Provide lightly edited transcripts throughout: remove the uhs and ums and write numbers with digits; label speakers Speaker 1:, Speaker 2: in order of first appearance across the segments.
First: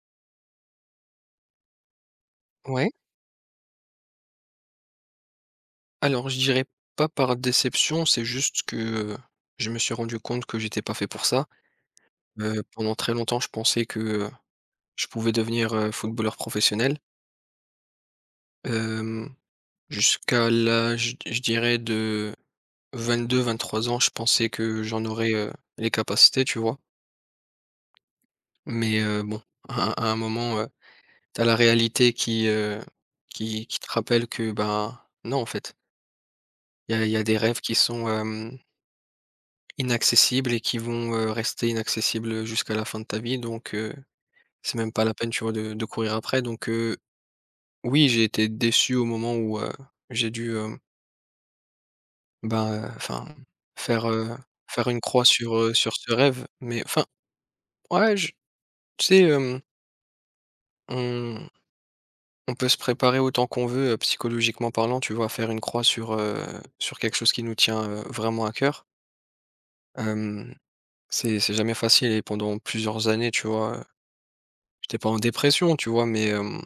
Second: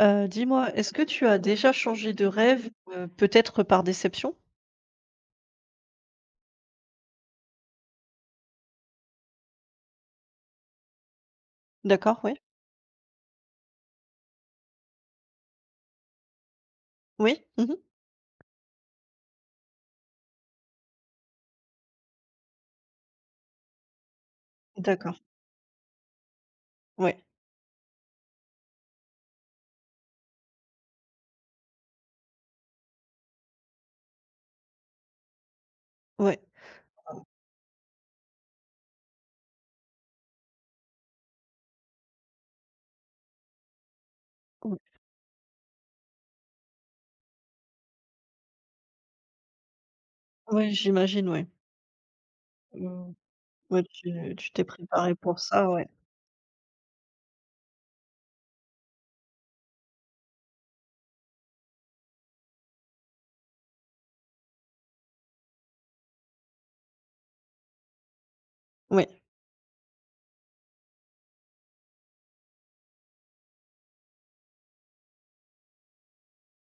Speaker 1: Dis-moi, est-ce que tu as déjà changé de rêve,
Speaker 2: Ouais.
Speaker 1: peut-être par déception?
Speaker 2: Alors je dirais pas par déception, c'est juste que, heu, je me suis rendu compte que j'étais pas fait pour ça.
Speaker 1: D'accord, oui.
Speaker 2: Pendant très longtemps, je pensais que, je pouvais devenir, footballeur professionnel.
Speaker 1: Oui, mmh.
Speaker 2: Hem, Jusqu'à l'âge, je dirais de 22-23 ans, je pensais que j'en
Speaker 1: D'accord,
Speaker 2: aurais, les capacités, tu vois?
Speaker 1: oui,
Speaker 2: Mais, bon, à un moment, tu la réalité qui, qui te rappelle que, ben, non en fait.
Speaker 1: oui,
Speaker 2: Il y a des rêves qui sont, inaccessibles et qui vont, rester inaccessibles, jusqu'à la fin de ta vie donc c'est
Speaker 1: oui,
Speaker 2: même pas la peine, tu vois, de courir après donc oui, j'ai été déçu au moment où, j'ai dû,
Speaker 1: ouais, j'imagine, oui.
Speaker 2: ben,
Speaker 1: Mmh,
Speaker 2: enfin,
Speaker 1: ouais,
Speaker 2: faire,
Speaker 1: tu
Speaker 2: heu,
Speaker 1: tu t'es
Speaker 2: faire une
Speaker 1: préparé
Speaker 2: croix
Speaker 1: pour
Speaker 2: sur,
Speaker 1: ça, ouais.
Speaker 2: sur ce rêve mais enfin, ouais, je tu sais, on on peut se préparer autant qu'on veut, psychologiquement parlant, tu vois, à faire une croix sur, sur quelque chose qui nous tient, vraiment à cœur.
Speaker 1: Oui,
Speaker 2: Hem, c'est jamais facile et pendant plusieurs années, tu vois, j'étais pas en dépression, tu vois? Mais,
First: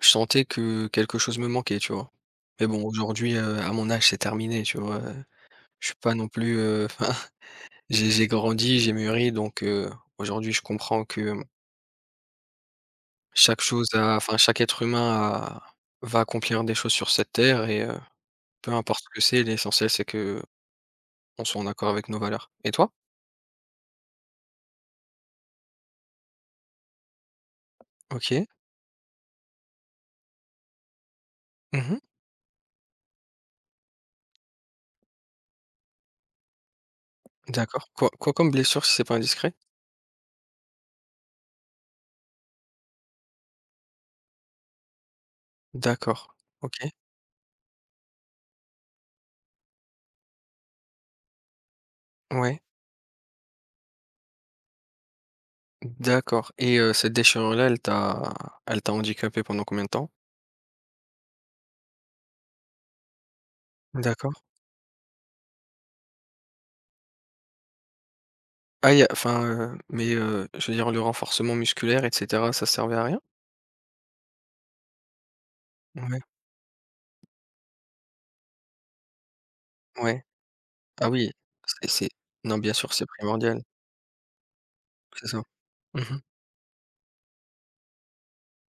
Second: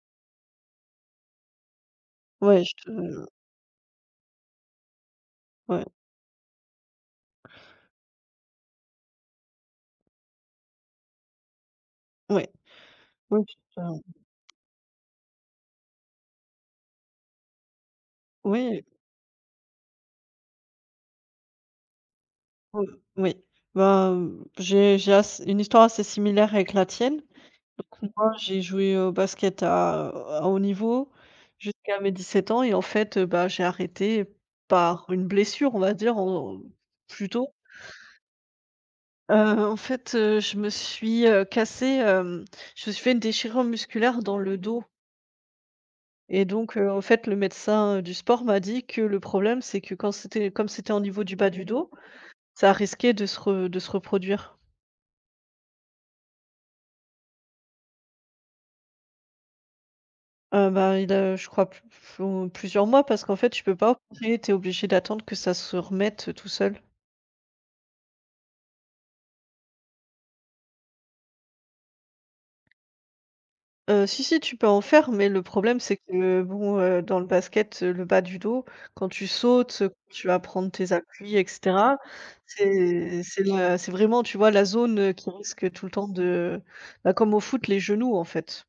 Speaker 2: je sentais que quelque chose me manquait, tu vois?
Speaker 1: ouais,
Speaker 2: Mais
Speaker 1: je
Speaker 2: bon,
Speaker 1: te
Speaker 2: aujourd'hui, à mon âge, c'est terminé, tu vois?
Speaker 1: ouais,
Speaker 2: Je suis pas non plus, enfin, j'ai grandi, j'ai mûri, donc, aujourd'hui, je comprends que,
Speaker 1: ouais, ouais, tu
Speaker 2: chaque
Speaker 1: te
Speaker 2: chose a enfin, chaque être humain a va accomplir des choses sur cette terre et peu
Speaker 1: oui,
Speaker 2: importe ce que c'est, l'essentiel, c'est que on soit en accord avec nos valeurs. Et
Speaker 1: oui,
Speaker 2: toi?
Speaker 1: oui. Ben, j'ai ass une histoire assez similaire avec la tienne. Donc moi,
Speaker 2: OK.
Speaker 1: j'ai joué au basket à haut niveau
Speaker 2: Mmh.
Speaker 1: jusqu'à mes 17 ans et en fait, bah, j'ai arrêté par une blessure, on va dire, en plutôt.
Speaker 2: D'accord. Quoi comme blessure, si c'est pas
Speaker 1: Heu,
Speaker 2: indiscret?
Speaker 1: En fait, je me suis, cassée, je me suis fait une déchirure musculaire dans le dos.
Speaker 2: D'accord.
Speaker 1: Et donc,
Speaker 2: OK.
Speaker 1: en fait, le médecin, du sport m'a dit que le problème, c'est que quand c'était comme c'était au niveau du bas du dos,
Speaker 2: Ouais.
Speaker 1: ça risquait de se re de se reproduire.
Speaker 2: D'accord. Et cette déchirure-là, elle t'a handicapé pendant combien de temps?
Speaker 1: Bah, il a, je crois, plusieurs mois parce qu'en fait, tu peux pas tu
Speaker 2: D'accord.
Speaker 1: es obligé d'attendre que ça se remette, tout seul.
Speaker 2: Ah y a enfin, mais je veux dire le renforcement musculaire et cetera, ça servait à rien?
Speaker 1: Si, si, tu peux en faire, mais le problème, c'est
Speaker 2: Ouais,
Speaker 1: que bon, dans le basket, le bas du dos, quand tu sautes,
Speaker 2: ouais.
Speaker 1: tu vas prendre tes
Speaker 2: Ah oui,
Speaker 1: appuis et cetera.
Speaker 2: c'est non, bien sûr, c'est
Speaker 1: C'est
Speaker 2: primordial,
Speaker 1: la c'est vraiment, tu vois, la zone,
Speaker 2: c'est
Speaker 1: qui
Speaker 2: ça.
Speaker 1: risque tout le temps
Speaker 2: Mmh.
Speaker 1: de bah, comme au foot, les genoux, en fait.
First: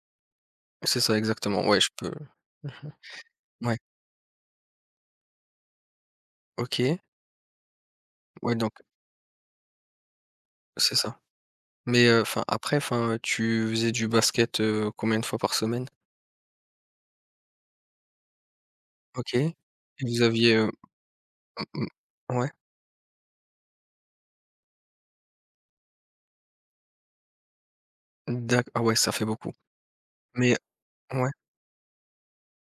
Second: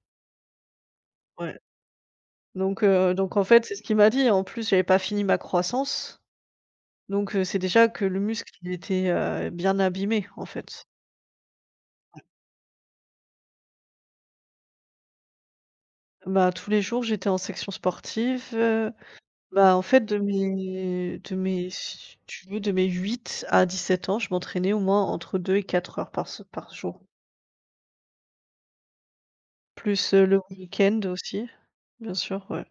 Speaker 2: C'est ça
Speaker 1: Ouais.
Speaker 2: exactement, ouais, je peux
Speaker 1: Donc, donc en fait, c'est
Speaker 2: ouais,
Speaker 1: ce qu'il m'a dit. En plus, j'avais pas fini ma croissance,
Speaker 2: OK,
Speaker 1: donc, c'est déjà que le muscle,
Speaker 2: ouais,
Speaker 1: il
Speaker 2: donc
Speaker 1: était, bien abîmé, en fait.
Speaker 2: c'est ça. Mais enfin, après, enfin, tu faisais du basket, combien de fois par semaine?
Speaker 1: Bah, tous les jours, j'étais en section sportive,
Speaker 2: OK. Et
Speaker 1: bah, en fait,
Speaker 2: vous aviez,
Speaker 1: de mes
Speaker 2: mmh,
Speaker 1: si
Speaker 2: mh,
Speaker 1: tu
Speaker 2: ouais,
Speaker 1: veux, de mes 8 à 17 ans, je m'entraînais au moins entre 2 et 4 heures par jour.
Speaker 2: d'acc ah ouais, ça fait beaucoup
Speaker 1: Plus, le
Speaker 2: mais
Speaker 1: week-end
Speaker 2: ouais.
Speaker 1: aussi, bien sûr, ouais.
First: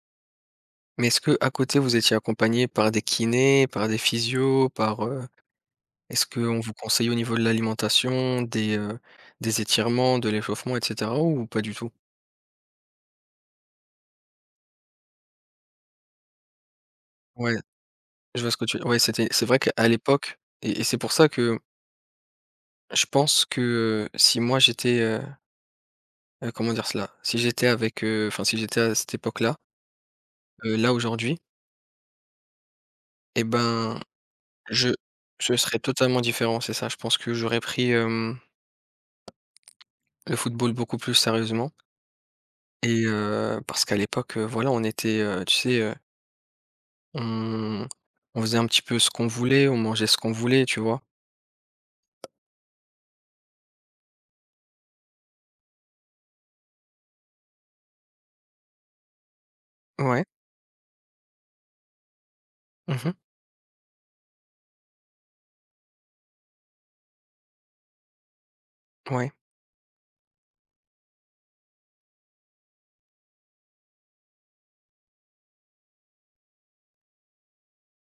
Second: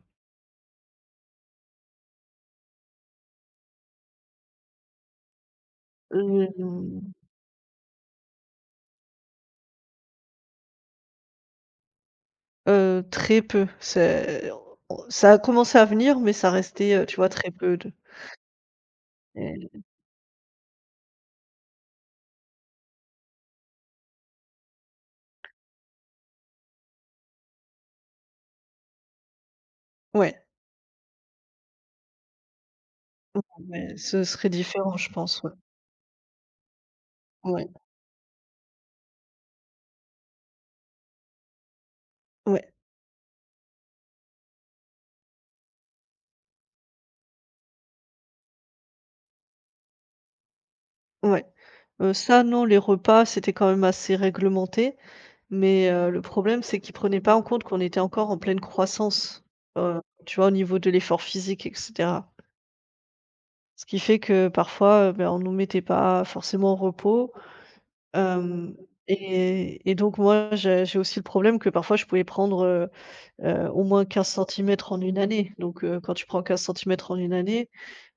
Speaker 2: Mais est-ce que à côté, vous étiez accompagné par des kinés, par des physios, par, est-ce qu'on vous conseille
Speaker 1: Hem,
Speaker 2: au niveau de l'alimentation, des étirements, de l'échauffement et cetera ou pas du tout?
Speaker 1: Très peu, c'est ça a commencé à venir, mais ça restait, tu vois, très
Speaker 2: Ouais,
Speaker 1: peu de
Speaker 2: je vois ce que tu ouais, c'est vrai
Speaker 1: et
Speaker 2: qu'à l'époque et c'est pour ça que je pense que, si moi j'étais, comment dire cela? Si j'étais avec, enfin si j'étais à cette époque-là,
Speaker 1: ouais,
Speaker 2: là aujourd'hui et
Speaker 1: ouais,
Speaker 2: ben,
Speaker 1: ce serait
Speaker 2: je
Speaker 1: différent, je pense, ouais.
Speaker 2: je serais totalement différent, c'est ça. Je pense que j'aurais
Speaker 1: Ouais,
Speaker 2: pris, le football beaucoup plus sérieusement.
Speaker 1: ouais,
Speaker 2: Et parce qu'à l'époque, voilà, on était, tu sais, on on faisait un petit peu ce qu'on voulait, on mangeait ce qu'on voulait, tu vois?
Speaker 1: ouais. Ça, non, les repas, c'était quand même assez réglementé. Mais, le problème, c'est qu'ils prenaient pas en compte qu'on était encore en pleine croissance,
Speaker 2: Ouais.
Speaker 1: tu vois, au niveau de l'effort physique et cetera.
Speaker 2: Mmh.
Speaker 1: Ce qui fait que parfois, ben, on nous mettait pas forcément au repos. Hem
Speaker 2: Ouais,
Speaker 1: Et donc moi, j'ai aussi le problème que parfois je pouvais prendre, au moins 15 centimètres en une année. Donc, quand tu prends 15 centimètres en une année,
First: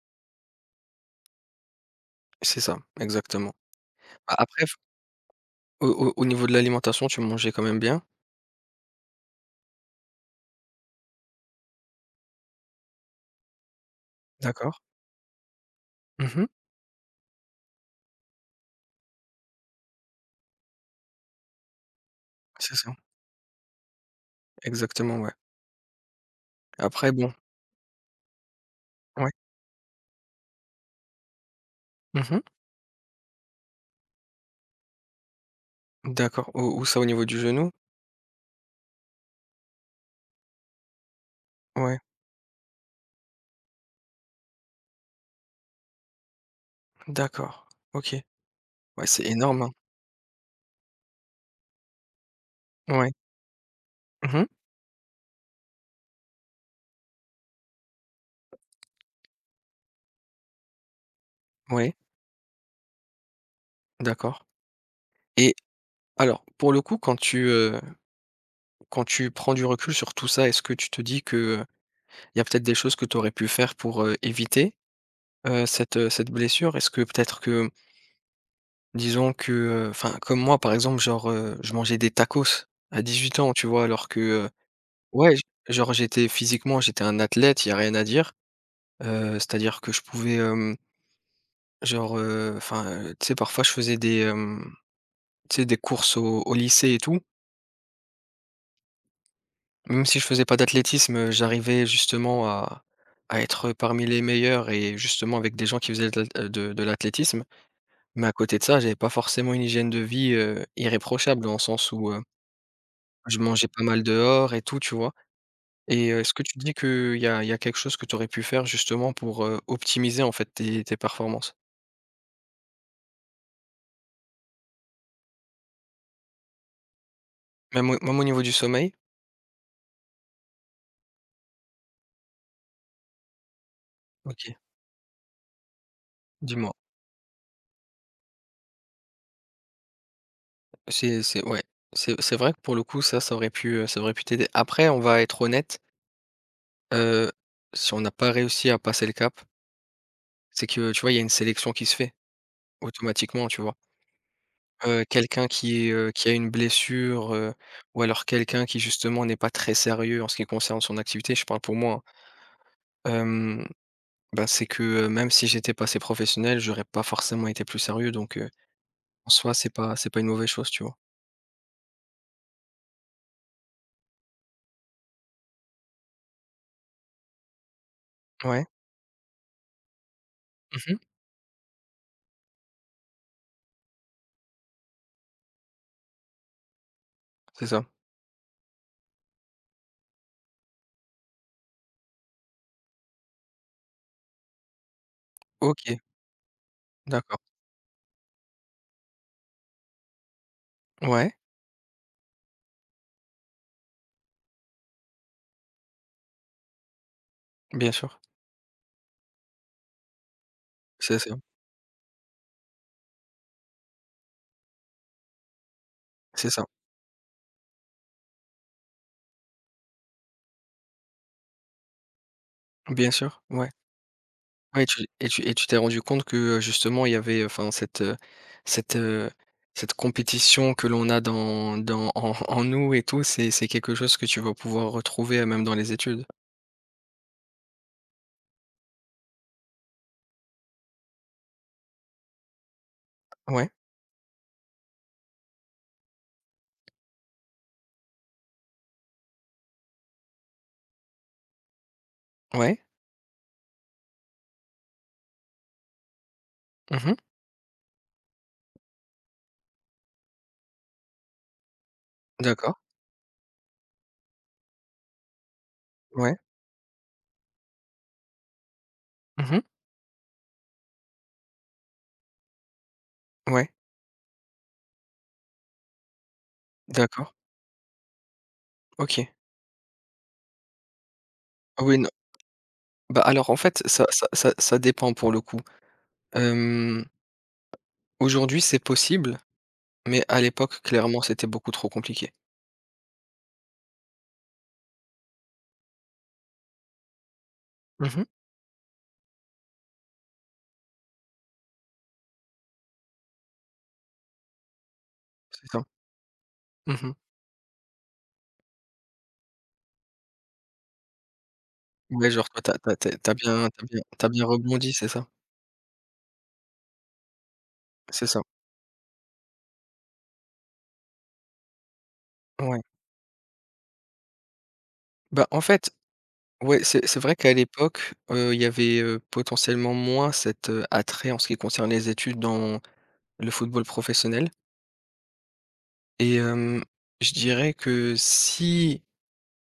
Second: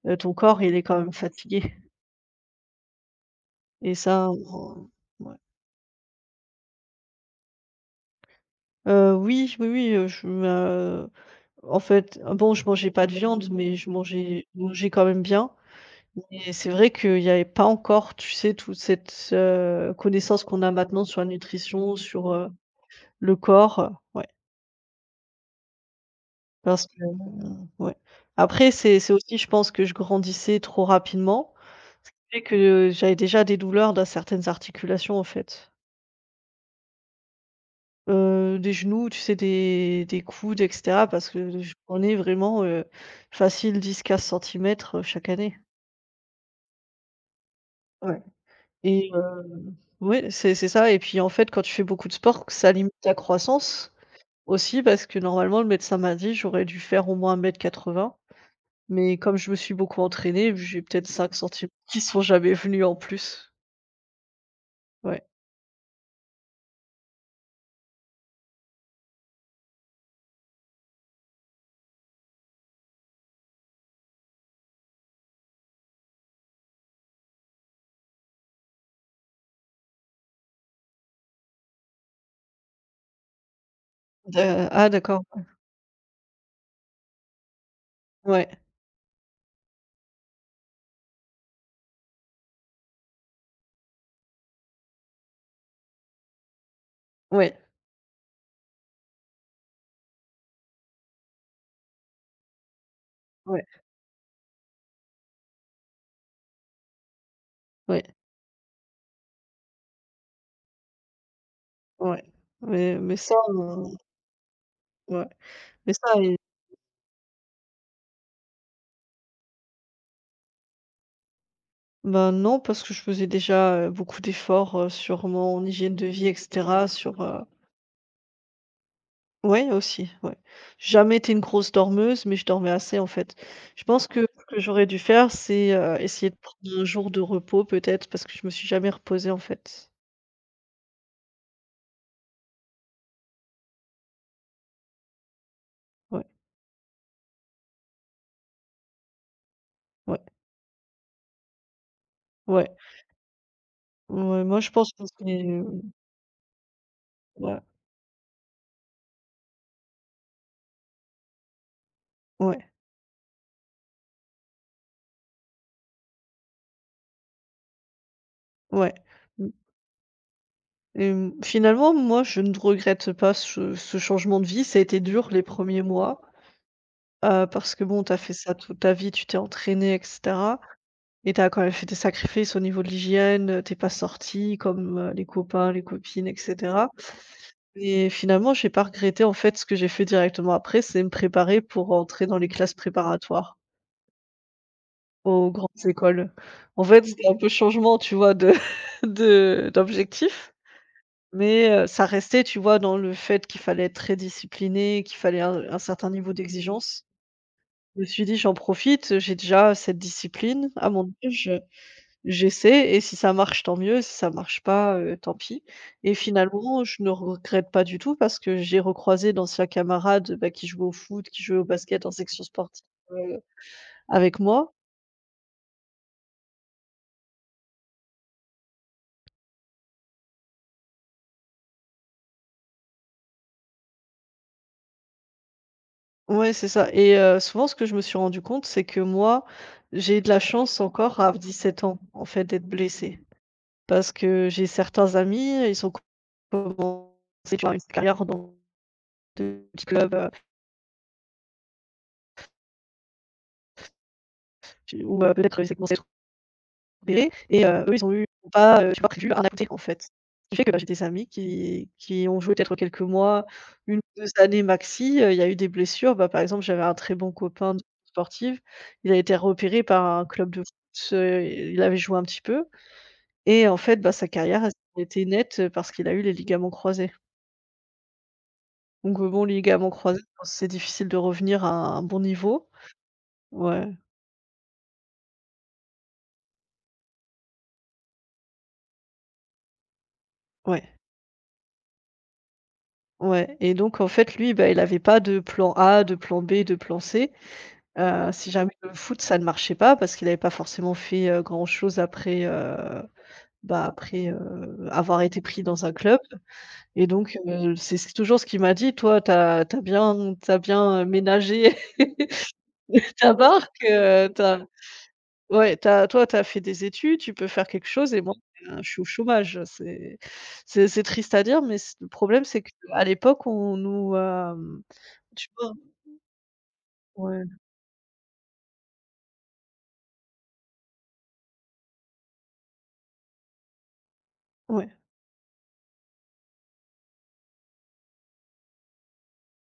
Speaker 1: ton corps, il est quand même fatigué
Speaker 2: c'est ça, exactement.
Speaker 1: et ça,
Speaker 2: A après f
Speaker 1: on ouais.
Speaker 2: Au niveau de l'alimentation, tu mangeais quand même bien.
Speaker 1: Oui, oui, oui, je me En fait, ah bon, je mangeais pas de viande, mais je mangeais je
Speaker 2: D'accord.
Speaker 1: mangeais quand même bien.
Speaker 2: Mmh.
Speaker 1: Mais c'est vrai qu'il n'y avait pas encore, tu sais, toute cette, connaissance qu'on a maintenant sur la nutrition, sur,
Speaker 2: C'est ça,
Speaker 1: le corps, ouais.
Speaker 2: exactement, ouais.
Speaker 1: Parce que
Speaker 2: Après bon
Speaker 1: ouais. Après, c'est
Speaker 2: ouais.
Speaker 1: aussi, je pense, que je grandissais trop rapidement et
Speaker 2: Mmh.
Speaker 1: que j'avais déjà des douleurs dans certaines articulations, en fait.
Speaker 2: D'accord. Ou Où ça, au niveau du genou?
Speaker 1: Des genoux, tu sais, des coudes et cetera parce que je
Speaker 2: Ouais,
Speaker 1: prenais vraiment, facile 10 15 centimètres, chaque année.
Speaker 2: d'accord. OK.
Speaker 1: Ouais.
Speaker 2: Ouais,
Speaker 1: Et,
Speaker 2: c'est énorme, hein.
Speaker 1: ouais, c'est ça et puis, en fait, quand tu fais beaucoup de sport, ça limite
Speaker 2: Ouais.
Speaker 1: ta croissance
Speaker 2: Mmh.
Speaker 1: aussi parce que normalement le médecin m'a dit: «J'aurais dû faire au moins un mètre quatre-vingts. Mais comme je me suis beaucoup entraînée, j'ai peut-être 5 centimètres
Speaker 2: Ouais,
Speaker 1: qui sont jamais venus en plus.»
Speaker 2: d'accord.
Speaker 1: Ouais.
Speaker 2: Et alors, pour le coup, quand tu prends du recul sur tout ça, est-ce que tu te dis que, il y a peut-être des choses que tu aurais pu faire pour, éviter, cette blessure? Est-ce que peut-être que disons que, enfin comme moi par exemple genre, je mangeais des tacos à 18 ans, tu vois? Alors que,
Speaker 1: D Ah, d'accord.
Speaker 2: ouais j genre j'étais un athlète, il y a rien à dire,
Speaker 1: Ouais,
Speaker 2: c'est-à-dire que je pouvais, genre, enfin, tu sais parfois je faisais des, tu sais des courses au lycée et tout.
Speaker 1: ouais,
Speaker 2: Même si je faisais pas d'athlétisme, j'arrivais justement à
Speaker 1: ouais,
Speaker 2: être parmi les meilleurs et justement avec des gens qui faisaient de l'athlétisme.
Speaker 1: ouais,
Speaker 2: Mais à côté de ça, j'avais pas forcément une hygiène de vie, irréprochable dans le sens où,
Speaker 1: ouais. Mais ça,
Speaker 2: je mangeais pas mal dehors et tout, tu vois?
Speaker 1: ouais, mais ça
Speaker 2: Et est-ce
Speaker 1: et
Speaker 2: que tu dis qu'il y a quelque chose que tu aurais pu faire justement pour, optimiser en fait tes performances?
Speaker 1: ben non, parce que je faisais déjà, beaucoup d'efforts, sur mon hygiène de vie et cetera, sur,
Speaker 2: Même au niveau du sommeil?
Speaker 1: Ouais, aussi, ouais. J'ai jamais été une grosse dormeuse, mais je dormais assez, en fait. Je pense que ce
Speaker 2: OK,
Speaker 1: que j'aurais dû faire, c'est, essayer de
Speaker 2: dis-moi.
Speaker 1: prendre un jour de repos peut-être parce que je me suis jamais reposée, en fait.
Speaker 2: C'est Ouais, c'est vrai que pour le coup ça, ça aurait pu t'aider. Après on va être honnête.
Speaker 1: Ouais,
Speaker 2: Heu, Si on n'a pas réussi à passer le cap,
Speaker 1: ouais,
Speaker 2: c'est que, tu vois, il y a une sélection qui se fait
Speaker 1: ouais.
Speaker 2: automatiquement, tu vois?
Speaker 1: Ouais, moi je pense que c'est
Speaker 2: Quelqu'un qui est, qui a une blessure,
Speaker 1: ouais,
Speaker 2: ou alors quelqu'un qui justement n'est pas très sérieux en ce qui concerne son activité, je parle pour moi, hein.
Speaker 1: ouais,
Speaker 2: Hem, bah, c'est que, même si j'étais passé professionnel, j'aurais pas forcément été plus sérieux donc
Speaker 1: ouais.
Speaker 2: en
Speaker 1: Mmh.
Speaker 2: soi, c'est pas une mauvaise chose, tu vois?
Speaker 1: Et, finalement, moi, je ne regrette pas ce changement de vie. Ça a été dur les premiers mois, parce que bon, t'as fait ça
Speaker 2: Ouais.
Speaker 1: toute ta vie, tu t'es entraînée etc.
Speaker 2: Mmh mh.
Speaker 1: Et t'as quand même fait des sacrifices au niveau de l'hygiène, tu pas sorti comme, les copains, les copines et cetera.
Speaker 2: C'est ça.
Speaker 1: Et finalement, j'ai pas regretté en fait ce que j'ai fait directement après, c'est me préparer pour entrer dans les classes préparatoires aux grandes
Speaker 2: OK,
Speaker 1: écoles. En fait, c'était un
Speaker 2: d'accord.
Speaker 1: peu changement, tu vois, de de d'objectif,
Speaker 2: Ouais,
Speaker 1: mais, ça restait, tu vois, dans le fait qu'il fallait être très discipliné, qu'il fallait un certain niveau d'exigence.
Speaker 2: bien
Speaker 1: Je me
Speaker 2: sûr.
Speaker 1: suis dit: «J'en profite, j'ai déjà cette discipline à mon
Speaker 2: C'est ça.
Speaker 1: âge». J'essaie et si ça marche, tant mieux, si ça marche pas, tant pis. Et
Speaker 2: C'est ça.
Speaker 1: finalement, je ne regrette pas du tout parce que j'ai recroisé d'anciens camarades, bah, qui jouaient au foot, qui jouaient au basket en section sportive,
Speaker 2: Bien
Speaker 1: heu,
Speaker 2: sûr, ouais.
Speaker 1: avec moi.
Speaker 2: Ouais, tu t'es rendu compte que, justement il y avait, enfin cette, cette, heu, cette compétition que l'on a dans en nous et tout, c'est quelque chose que tu vas pouvoir retrouver, même dans les études?
Speaker 1: Ouais, c'est ça. Et, souvent, ce que je me suis rendu compte, c'est que moi, j'ai de la chance encore à 17 ans, en fait, d'être blessée.
Speaker 2: Ouais,
Speaker 1: Parce que j'ai certains amis, ils ont commencé, tu vois, une carrière dans de petits clubs,
Speaker 2: ouais.
Speaker 1: tu ou, peut-être, ils ont commencé
Speaker 2: Mmh.
Speaker 1: repérés et, eux, ils ont eu pas, tu vois, prévu un à côté, en fait. Ce qui fait que, bah, j'ai des amis qui ont joué peut-être
Speaker 2: D'accord.
Speaker 1: quelques mois, une ou 2 années maxi, il y a eu des blessures. Bah,
Speaker 2: Ouais.
Speaker 1: par exemple, j'avais un très bon copain de sportive, il a été
Speaker 2: Mmh.
Speaker 1: repéré par un club de foot, il avait joué un petit peu et
Speaker 2: Ouais.
Speaker 1: en fait, bah, sa carrière, elle s'arrêtait net, parce qu'il a eu les ligaments croisés.
Speaker 2: D'accord.
Speaker 1: Donc,
Speaker 2: OK.
Speaker 1: bon, les ligaments croisés, je pense que c'est difficile de revenir à
Speaker 2: Ah oui,
Speaker 1: un
Speaker 2: non,
Speaker 1: bon niveau.
Speaker 2: bah, alors en fait
Speaker 1: Ouais,
Speaker 2: ça dépend pour le coup. Hem, Aujourd'hui c'est possible, mais à l'époque
Speaker 1: ouais,
Speaker 2: clairement c'était beaucoup trop compliqué.
Speaker 1: ouais. Et donc en fait, lui, bah, il n'avait pas de plan A, de plan B, de plan C.
Speaker 2: Mmh.
Speaker 1: Si jamais le foot, ça ne marchait pas parce qu'il n'avait pas forcément fait, grand-chose après, bah, après, avoir été pris
Speaker 2: C'est
Speaker 1: dans
Speaker 2: ça.
Speaker 1: un club. Et
Speaker 2: Mmh.
Speaker 1: donc, c'est toujours ce qu'il m'a dit: «Toi, t'as bien, ménagé
Speaker 2: Ouais, genre toi t'as t'as t'as as
Speaker 1: ta
Speaker 2: bien
Speaker 1: barque,
Speaker 2: t'as bien t'as
Speaker 1: tu
Speaker 2: bien rebondi, c'est ça?
Speaker 1: ouais, t'as, toi, t'as fait des études, tu peux faire quelque chose et
Speaker 2: C'est
Speaker 1: moi,
Speaker 2: ça,
Speaker 1: ben, je suis au chômage». C'est triste à dire, mais c le problème, c'est
Speaker 2: ouais.
Speaker 1: qu'à l'époque, on nous, tu
Speaker 2: Bah, en
Speaker 1: vois?
Speaker 2: fait, ouais, c'est vrai
Speaker 1: Ouais,
Speaker 2: qu'à l'époque, il y avait, potentiellement moins cet, attrait en ce qui concerne les études dans le football professionnel
Speaker 1: ouais,
Speaker 2: et je dirais que si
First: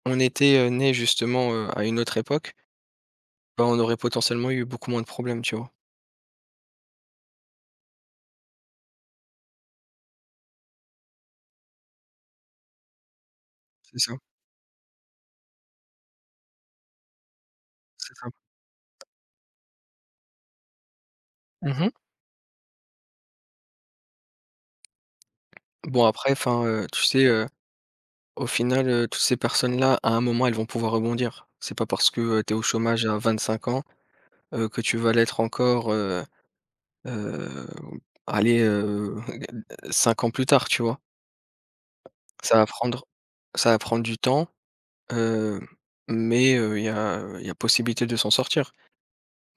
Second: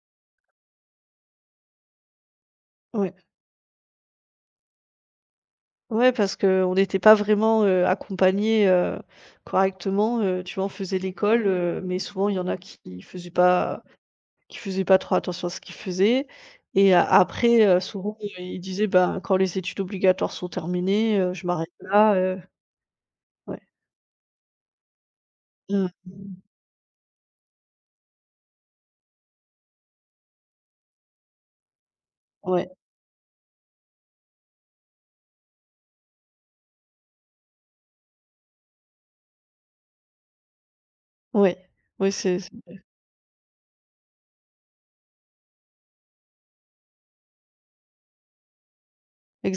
Speaker 2: on était, né justement, à une autre époque,
Speaker 1: ouais.
Speaker 2: bah, on aurait potentiellement eu beaucoup moins de problèmes, tu vois?
Speaker 1: Ouais, parce que on n'était pas vraiment, accompagnés, correctement, tu vois? On faisait l'école, mais souvent il y en a
Speaker 2: C'est ça,
Speaker 1: qui faisaient pas trop attention à ce qu'ils faisaient. Et a après,
Speaker 2: c'est
Speaker 1: souvent,
Speaker 2: ça.
Speaker 1: ils disaient: «Ben, quand les études obligatoires sont terminées, je m'arrête
Speaker 2: Mmh.
Speaker 1: là», ouais. Mmh,
Speaker 2: Bon après
Speaker 1: mh.
Speaker 2: enfin, tu sais, au final, toutes ces personnes-là, à un moment, elles vont pouvoir rebondir. C'est pas parce que, tu es au
Speaker 1: Ouais,
Speaker 2: chômage à 25 ans, que tu vas l'être encore, Heu, allez, 5 ans plus tard, tu vois?
Speaker 1: ouais. Oui, c'est
Speaker 2: Ça va prendre Ça va prendre du temps, heu, mais il y a possibilité de s'en sortir.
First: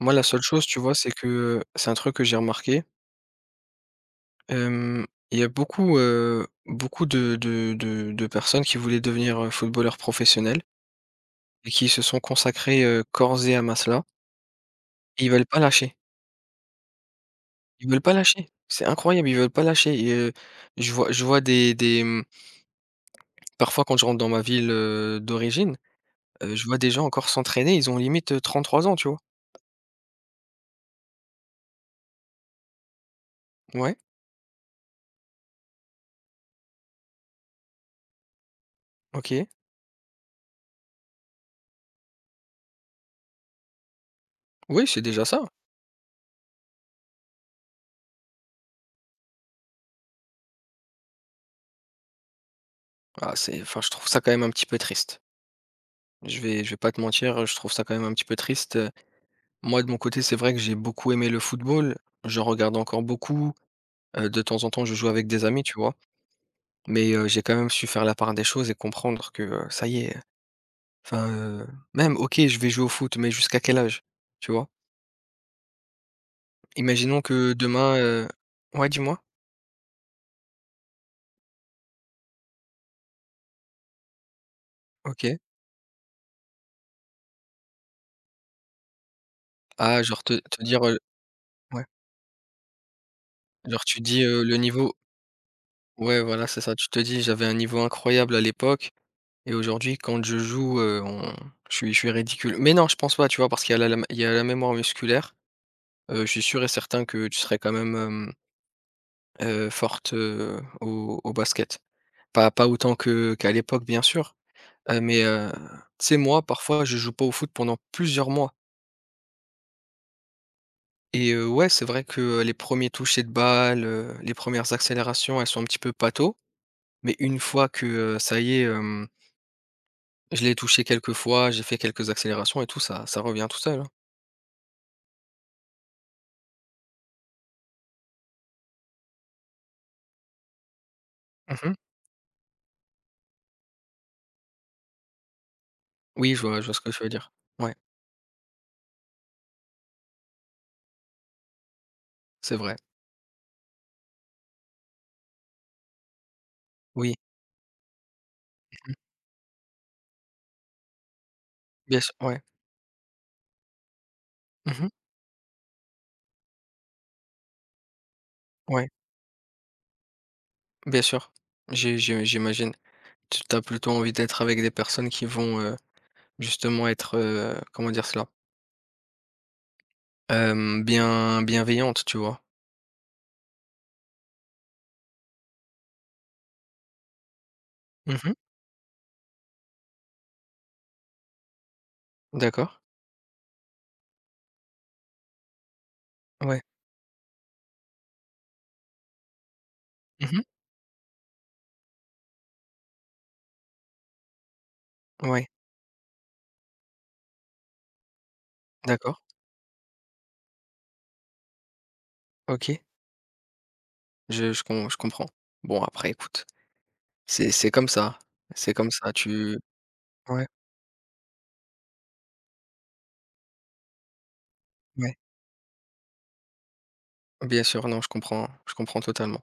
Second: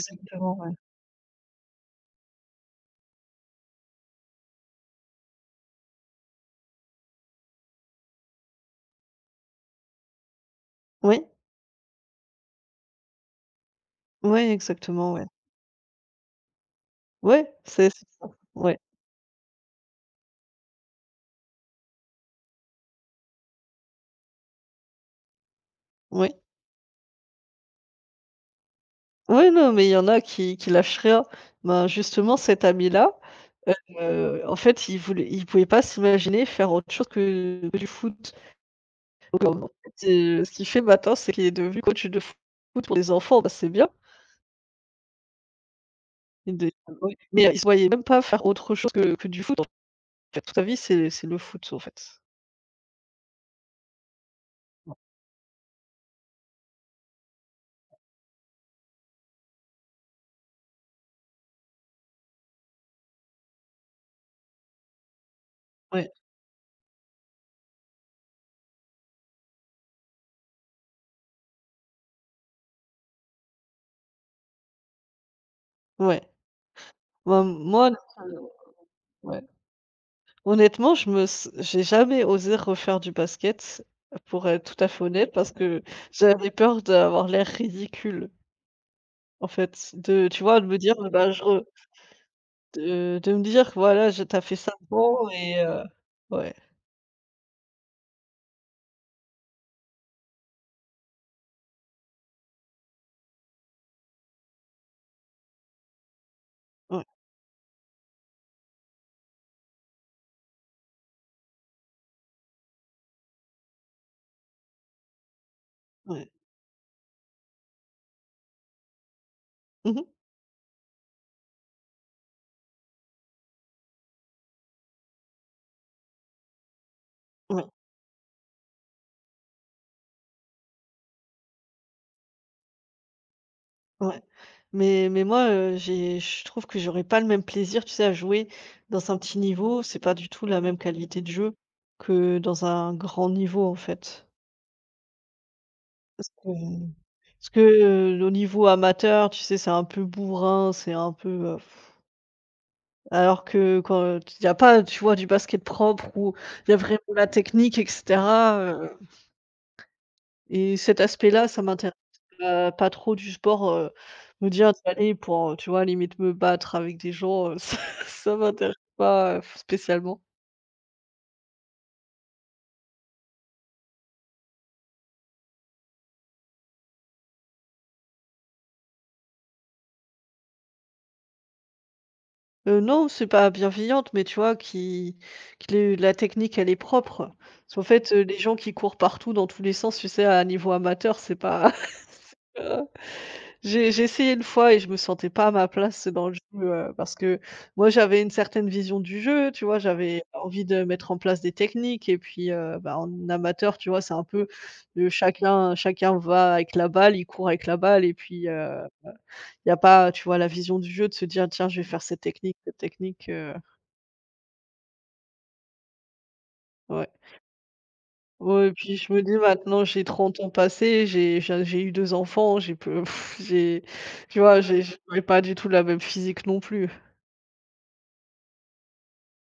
Speaker 2: Moi, la seule chose,
Speaker 1: ouais.
Speaker 2: tu vois, c'est que, c'est un truc que j'ai remarqué, hem, il y a beaucoup, beaucoup de personnes qui voulaient devenir, footballeurs professionnels
Speaker 1: Oui,
Speaker 2: et qui se sont consacrés, corps et âme à cela
Speaker 1: ouais, exactement,
Speaker 2: et
Speaker 1: ouais.
Speaker 2: ils veulent pas lâcher.
Speaker 1: Ouais,
Speaker 2: Ils
Speaker 1: c'est
Speaker 2: veulent
Speaker 1: c'est
Speaker 2: pas
Speaker 1: ça.
Speaker 2: lâcher.
Speaker 1: Ouais,
Speaker 2: C'est incroyable, ils veulent pas lâcher et je vois des, mmh Parfois, quand je rentre dans ma ville, d'origine,
Speaker 1: ouais.
Speaker 2: je vois des gens encore s'entraîner, ils ont limite, 33 ans, tu vois?
Speaker 1: Ouais, non, mais il y en a qui lâchent rien. Ben, justement, cet ami-là,
Speaker 2: Ouais,
Speaker 1: en fait, il pouvait pas s'imaginer faire autre chose que du foot. Donc,
Speaker 2: OK.
Speaker 1: en fait, ce qu'il fait maintenant, c'est qu'il est devenu coach de foot pour des enfants, bah, c'est bien.
Speaker 2: Oui, c'est déjà ça.
Speaker 1: Des Oui, mais, il se voyait même pas faire autre chose que du foot, en fait. Toute sa vie, c'est le foot, en fait.
Speaker 2: Ah, c'est enfin, je trouve ça quand même un petit peu triste. Je vais pas te mentir, je trouve ça quand même un petit peu triste. Moi, de mon côté, c'est vrai que j'ai beaucoup aimé le football. Je regarde encore beaucoup, de temps en temps, je joue avec des amis, tu vois?
Speaker 1: Ouais,
Speaker 2: Mais, j'ai quand même su faire la part des choses et comprendre que, ça y est, enfin, même OK, je vais jouer au foot, mais jusqu'à quel âge? Tu vois?
Speaker 1: ouais.
Speaker 2: Imaginons
Speaker 1: Ben,
Speaker 2: que
Speaker 1: moi,
Speaker 2: demain,
Speaker 1: heu,
Speaker 2: ouais, dis-moi?
Speaker 1: ouais. Honnêtement, je me s j'ai jamais osé refaire du basket, pour être tout à fait honnête,
Speaker 2: OK.
Speaker 1: parce que j'avais peur d'avoir l'air ridicule, en fait.
Speaker 2: Ah, genre
Speaker 1: De
Speaker 2: te
Speaker 1: Tu vois?
Speaker 2: te
Speaker 1: De me
Speaker 2: dire,
Speaker 1: dire, bah, je re
Speaker 2: ouais,
Speaker 1: de me dire
Speaker 2: genre tu
Speaker 1: voilà, je
Speaker 2: dis,
Speaker 1: tu fait
Speaker 2: le
Speaker 1: ça
Speaker 2: niveau
Speaker 1: ans et,
Speaker 2: ouais, voilà,
Speaker 1: ouais,
Speaker 2: c'est ça. Tu te dis: «J'avais un niveau incroyable à l'époque et aujourd'hui quand je joue, on je suis ridicule». Mais non, je pense pas, tu vois? Parce qu'il y a la mémoire musculaire. Je suis sûr et
Speaker 1: ouais,
Speaker 2: certain que tu serais quand même, forte, au basket. Pas autant que qu'à l'époque, bien sûr, mais, tu sais,
Speaker 1: ouais.
Speaker 2: moi, parfois, je joue pas au foot pendant plusieurs mois
Speaker 1: Mmh.
Speaker 2: et ouais, c'est vrai que, les premiers ers touchés de balle, les premières accélérations, elles sont un petit peu pâteaux. Mais une
Speaker 1: Ouais,
Speaker 2: fois que, ça y est, je l'ai touché quelques fois, j'ai fait quelques accélérations et tout, ça revient tout seul, hein.
Speaker 1: ouais. Mais moi, j'ai je trouve que j'aurais pas le même plaisir, tu sais, à jouer dans un petit niveau. C'est pas du tout la même qualité de jeu
Speaker 2: Mmh.
Speaker 1: que dans un grand niveau, en fait. Parce
Speaker 2: Oui,
Speaker 1: que
Speaker 2: je vois ce que tu veux dire.
Speaker 1: Parce que,
Speaker 2: Ouais,
Speaker 1: au niveau amateur, tu sais, c'est un peu bourrin, c'est un peu,
Speaker 2: c'est vrai.
Speaker 1: alors que quand, il y a pas, tu vois, du basket propre où il y a vraiment
Speaker 2: Oui,
Speaker 1: la technique et cetera, et cet aspect-là, ça m'intéresse,
Speaker 2: bien sûr, ouais.
Speaker 1: pas trop du sport, me dire d'y
Speaker 2: Mmh.
Speaker 1: aller pour, tu vois, limite me battre avec des gens, ça m'intéresse
Speaker 2: Ouais,
Speaker 1: pas, spécialement.
Speaker 2: bien sûr. J'imagine. Tu as plutôt envie d'être avec des personnes qui vont, justement être, comment dire cela? Hem, bien Bienveillantes, tu vois?
Speaker 1: Non, c'est pas bienveillante, mais tu vois, qui les la technique, elle est propre. Parce qu'en fait,
Speaker 2: Mmh.
Speaker 1: les gens qui courent partout dans tous les sens, tu sais, à un niveau amateur, c'est pas.
Speaker 2: D'accord.
Speaker 1: J'ai essayé une fois et je me sentais pas à ma place dans le jeu,
Speaker 2: Ouais.
Speaker 1: parce que moi j'avais une certaine vision du jeu, tu vois? J'avais
Speaker 2: Mmh.
Speaker 1: envie de mettre en place des techniques et puis, bah, en amateur, tu vois, c'est un peu,
Speaker 2: Ouais.
Speaker 1: chacun va avec la balle, il court avec la balle et puis,
Speaker 2: D'accord.
Speaker 1: il y a pas, tu vois, la vision du jeu de se dire: «Tiens, je vais faire cette
Speaker 2: OK.
Speaker 1: technique»,
Speaker 2: Je comprends. Bon après écoute,
Speaker 1: ouais.
Speaker 2: c'est comme ça,
Speaker 1: Ouais, et
Speaker 2: c'est comme
Speaker 1: puis je
Speaker 2: ça,
Speaker 1: me dis
Speaker 2: tu
Speaker 1: maintenant j'ai 30
Speaker 2: ouais.
Speaker 1: ans passés, j'ai eu 2 enfants, j'ai peu j'ai tu vois, j'ai je
Speaker 2: Ouais,
Speaker 1: n'ai pas du tout la même physique non plus.
Speaker 2: bien sûr, non, je comprends totalement.